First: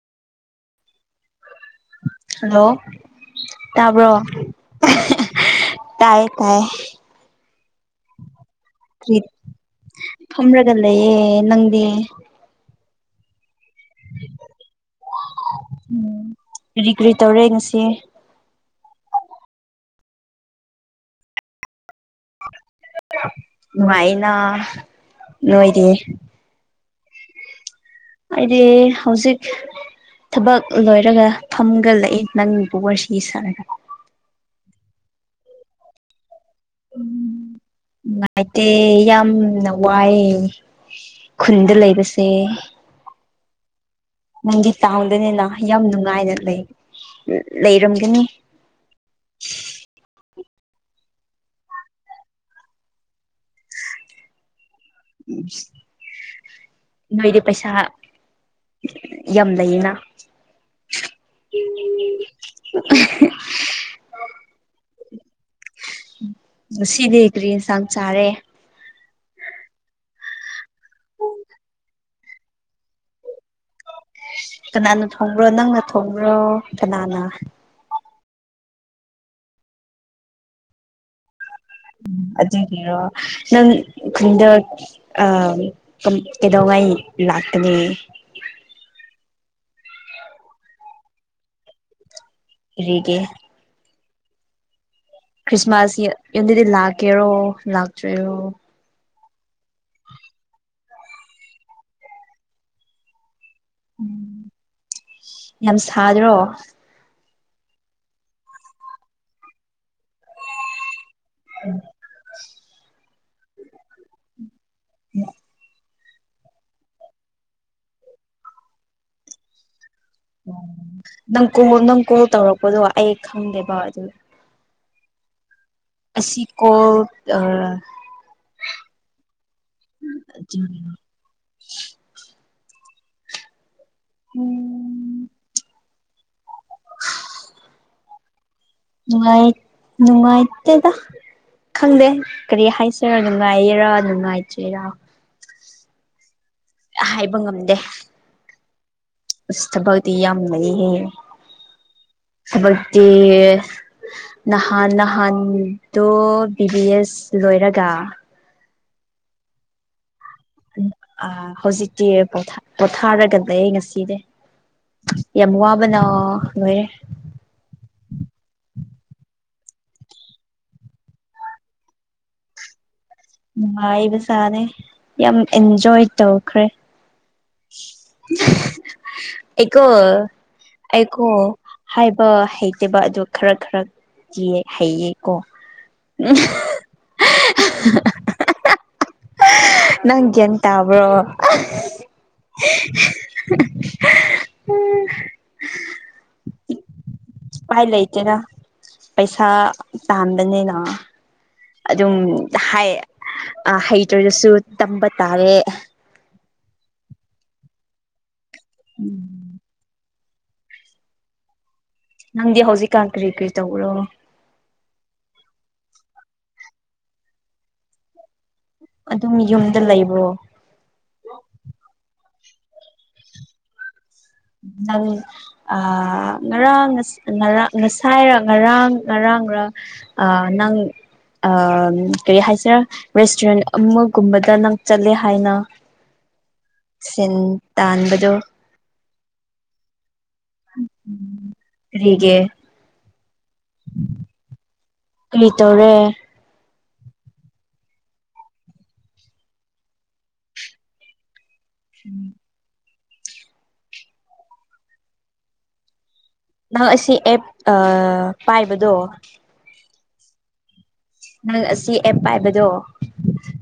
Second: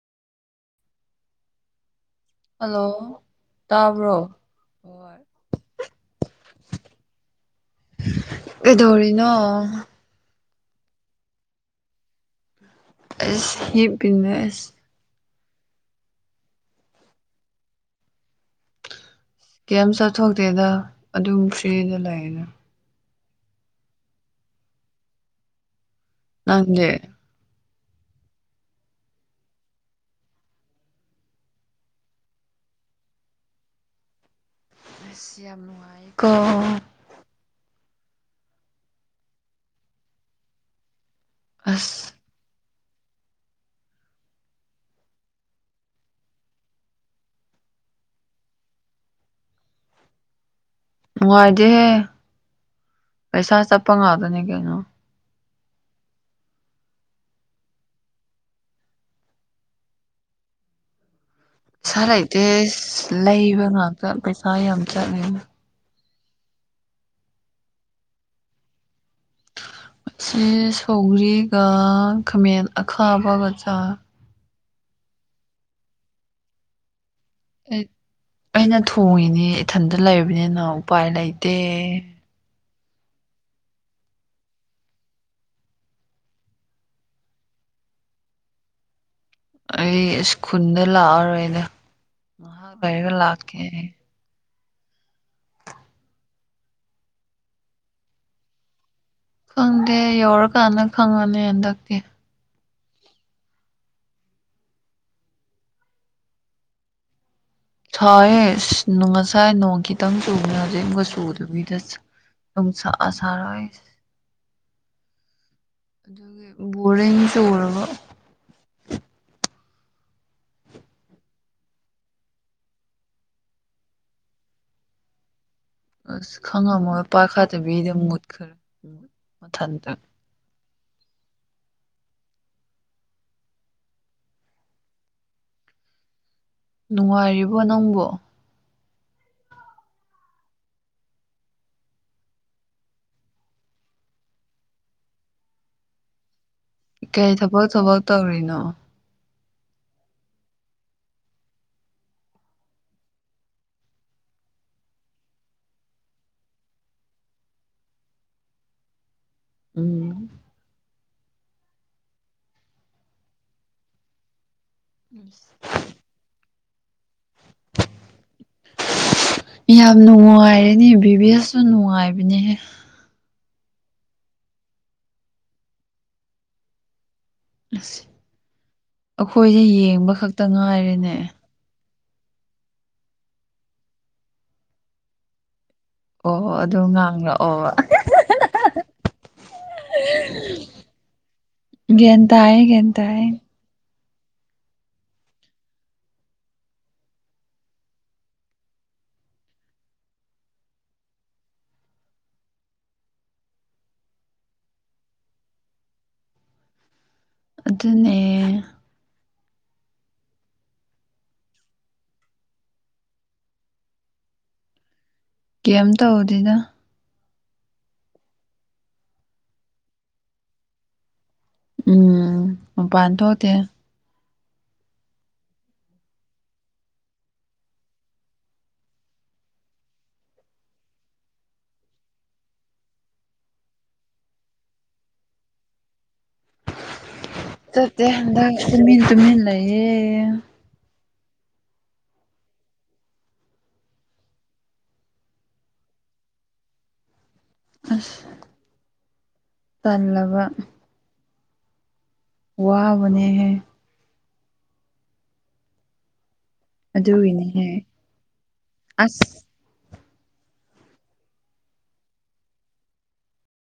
hello ꯇꯥꯕ꯭ꯔꯣ ꯍꯣꯏ ꯇꯌꯦ ꯇꯥꯏ ꯀꯩꯗꯧꯔꯤꯅꯣ ꯐꯥꯝꯔꯥꯒꯥ ꯂꯩꯌꯦ ꯅꯪꯗꯤ ꯌ ꯀꯅ ꯃ ꯑꯁ ꯎꯝ ꯀꯔꯤ ꯀꯔꯤ ꯇꯧꯔꯦ ꯉꯁꯤ ꯀꯩꯝ ꯆꯠꯊꯣꯛꯇꯦꯗ ꯑꯗꯨꯝ ꯐ꯭ꯔꯤꯗ ꯂꯩꯗ ꯅꯨꯡꯉꯥꯏꯅ ꯅꯣꯏꯗꯤ ꯅꯪꯗꯦ ꯑꯩꯗꯤ ꯍꯧꯖꯤꯛ ꯊꯕꯛ ꯂꯣꯏꯔꯒ ꯐꯝꯒꯂꯛꯏꯦ ꯅꯪꯒꯤꯕꯨ ꯋꯥꯔꯤꯁꯤ ꯁꯥꯔꯒ ꯑꯁ ꯌꯥꯝ ꯅꯨꯡꯉꯥꯏ ꯎꯝꯅꯨꯡꯉꯥꯏꯇꯦ ꯌꯥꯝꯅ ꯋꯥꯏ ꯈꯨꯟꯗ ꯑꯁ ꯂꯩꯕꯁꯦ ꯅꯪꯒꯤ ꯇꯥꯎꯟꯗꯅꯤꯅ ꯌꯥꯝ ꯅꯨꯡꯉꯥꯏꯅ ꯂꯩꯔꯝꯒꯅꯤ [unintelligible] ꯅꯨꯡꯉꯥꯏꯇꯦꯍꯦ ꯄꯩꯁꯥ ꯆꯠꯄ ꯉꯥꯛꯇꯅꯤ ꯀꯩꯅꯣ ꯎꯝ ꯅꯣꯏꯗꯤ ꯄꯩꯁꯥ ꯌꯥꯝ ꯂꯩꯅ ꯏꯁꯩ ꯂꯩꯇꯦ ꯂꯩꯕ ꯉꯥꯛꯇ ꯄꯩꯁꯥ ꯌꯥꯝ ꯆꯠꯂꯤꯅ ꯉꯁꯤꯗꯤ ꯀ꯭ꯔꯤ ꯏꯟꯁꯥꯡ ꯆꯥꯔꯦ ꯃꯁꯤ ꯁꯧꯒꯔꯤꯒ ꯈꯥꯃꯦꯟ ꯑꯈꯥꯕꯒꯆꯥ ꯀꯅꯥꯅ ꯊꯣꯡꯕ꯭ꯔꯣ ꯅꯪꯅ ꯊꯣꯡꯕ꯭ꯔꯣ ꯀꯅꯥꯅ ꯑꯩꯅ ꯊꯣꯡꯉꯤꯅꯦ ꯏꯊꯟꯇ ꯂꯩꯔꯕꯅꯤꯅ ꯎꯄꯥꯏ ꯂꯩ ꯇꯥ ꯑꯣ ꯅꯪ ꯈꯨꯟꯗ ꯀꯩꯗꯧꯉꯥꯏ ꯂꯥꯛꯀꯅꯤ ꯎꯝ ꯑꯩ ꯏꯁ ꯈꯨꯨꯟꯗ ꯂꯥꯛꯑꯔꯣꯏꯗ ꯉꯥꯏꯍꯥꯛ ꯂꯩꯔꯒ ꯀꯔꯤꯒꯤ ꯂꯥꯛꯀꯦ ꯀ꯭ꯔꯤꯁꯃꯁ ꯂꯥꯛꯀꯦꯔꯣ ꯂꯥꯛꯑꯣꯢꯔꯣ ꯈꯪꯗꯦ ꯌꯧꯔꯀꯥꯟꯗ ꯈꯪꯉꯅꯤ ꯍꯟꯗꯛꯇꯤ ꯎꯝ ꯌꯥꯝ ꯁꯥꯗ꯭ꯔꯣ ꯁꯣꯏꯌꯦꯁ ꯉꯁꯥꯏ ꯅꯣꯡ ꯈꯤꯇꯪ ꯆꯨꯉ ꯍꯧꯖꯤꯛꯁꯨ ꯈꯡꯁꯥ ꯁꯔꯦ ꯎꯝ ꯑꯗꯨꯒꯤ ꯕꯣꯔꯤꯡ ꯆꯨꯔꯕ ꯅꯪ ꯀꯣꯜ ꯅꯪ ꯀꯣꯜ ꯇꯧꯔꯛꯄꯗꯣ ꯑꯩ ꯈꯪꯗꯦꯕ ꯑꯗꯨ ꯑꯁ ꯑꯁꯤ ꯀꯣꯜ ꯈꯪꯉꯝꯃꯣꯏ ꯄꯥꯈꯥꯗꯕꯤꯗ ꯃꯨꯠꯈꯔꯦꯃꯊꯟꯇꯪ [unintelligible] ꯎꯝ ꯅꯨꯡꯉꯥꯢꯔꯤꯕꯣ ꯅꯡꯕꯣ ꯅꯨꯡꯥꯏ ꯅꯨꯡꯥꯏꯇꯦꯗ ꯈꯪꯗꯦ ꯀꯔꯤ ꯍꯥꯏꯁꯤꯔ ꯅꯨꯡꯉꯥꯏꯌꯦꯔꯥ ꯅꯨꯡꯉꯥꯏꯇ꯭ꯔꯤꯦꯔꯥ ꯀꯩ ꯊꯕꯛ ꯉꯝꯗꯦ ꯊꯕꯛ ꯇꯧꯔꯤꯅꯣ ꯊꯕꯛꯇꯤ ꯌꯥꯝ ꯂꯩꯌꯦꯍꯦ ꯊꯕꯛꯇꯤ ꯅꯍꯥꯟ ꯅꯍꯥꯟꯗꯣ ꯕꯤ ꯕꯤ ꯑꯦꯁ ꯂꯣꯏꯔꯒ ꯎꯝ ꯑ ꯍꯧꯖꯤꯛꯇꯤ ꯄꯣꯊꯥꯔꯒ ꯂꯩ ꯑꯩ ꯉꯁꯤꯗꯤ ꯌꯥꯝ ꯋꯥꯕꯅ ꯂꯣꯏꯔꯦ ꯌꯥꯝ ꯅꯨꯡꯉꯥꯏꯔꯦꯅꯦ ꯕꯤꯕꯤꯁꯨ ꯅꯨꯡꯉꯥꯏꯕꯅꯦꯍꯦ ꯅꯨꯡꯉꯥꯏꯕꯁꯥꯅꯦ ꯌꯥꯝ ꯑꯦꯟꯖꯣꯏ ꯇꯧꯈ꯭ꯔꯦ ꯑꯁ ꯑꯩꯈꯣꯏꯁꯦ ꯑꯩꯀꯣ ꯌꯦꯡꯕ ꯈꯛꯇ ꯉꯥꯏꯔꯦꯅꯦ ꯑꯩꯀꯣ ꯍꯥꯏꯕ ꯍꯩꯇꯕ ꯑꯗꯨ ꯈꯔ ꯈꯔ ꯍꯩꯌꯦꯀꯣ ꯑꯣ ꯑꯗꯨ ꯉꯥꯡ ꯂꯛꯑꯣ ꯅꯪ ꯒ꯭ꯌꯥꯟ ꯇꯥꯕ꯭ꯔꯣ ꯒ꯭ꯌꯥꯟ ꯇꯥꯏꯌꯦ ꯒ꯭ꯌꯥꯟ ꯇꯥꯏꯌꯦ ꯎꯝ ꯎꯄꯥꯏ ꯂꯩꯇꯦꯗ ꯄꯩꯁꯥ ꯇꯥꯟꯕꯅꯤꯅ ꯑꯗꯨꯝ ꯍꯥꯏ ꯍꯩꯇ꯭ꯔꯒꯁꯨ ꯇꯝꯕ ꯇꯥꯔꯦ ꯑꯗꯨꯅꯦ ꯎꯝ ꯅꯪꯗꯤ ꯍꯧꯖꯤꯛꯀꯥꯟ ꯀꯔꯤ ꯀꯔꯤ ꯇꯧꯕꯔꯣ ꯀꯝ ꯇꯧꯗꯦꯗ ꯑꯗꯨꯝ ꯌꯨꯝꯗ ꯂꯩꯕꯣ ꯎꯝ ꯃꯄꯥꯟ ꯊꯣꯛꯇꯦ ꯅꯪ ꯑ ꯉꯔꯥꯡ ꯉꯔꯥꯡ ꯉꯁꯥꯏꯔ ꯉꯔꯥꯡ ꯉꯔꯥꯡ [unintelligible] ꯑ ꯀꯔꯤ ꯍꯥꯏꯁꯤꯔꯥ ꯔꯦꯁꯇꯨꯔꯦꯟ ꯑꯃꯒꯨꯝꯕꯗ ꯅꯪ ꯆꯠꯂꯦ ꯍꯥꯏꯅ [unintelligible] ꯆꯠꯇꯦ ꯇꯥꯟꯕꯗꯣ ꯍꯟꯗꯛꯇꯃꯤꯟ ꯇꯨꯃꯤꯟ ꯂꯩꯌꯦ ꯀꯔꯤꯒꯤ ꯀ ꯔꯤꯇꯧꯔꯦ ꯇꯟꯂꯕ ꯎꯝ ꯋꯥꯍꯕꯅꯦ ꯍꯦ ꯅꯪ ꯑꯁꯤ ꯑꯦꯞ ꯑꯗꯨꯒꯤꯅꯦꯍꯦ ꯄꯥꯏꯕꯗꯣ ꯑꯁ ꯅꯪ ꯑꯁꯤ ꯑꯦꯞ ꯄꯥꯏꯕꯗꯣ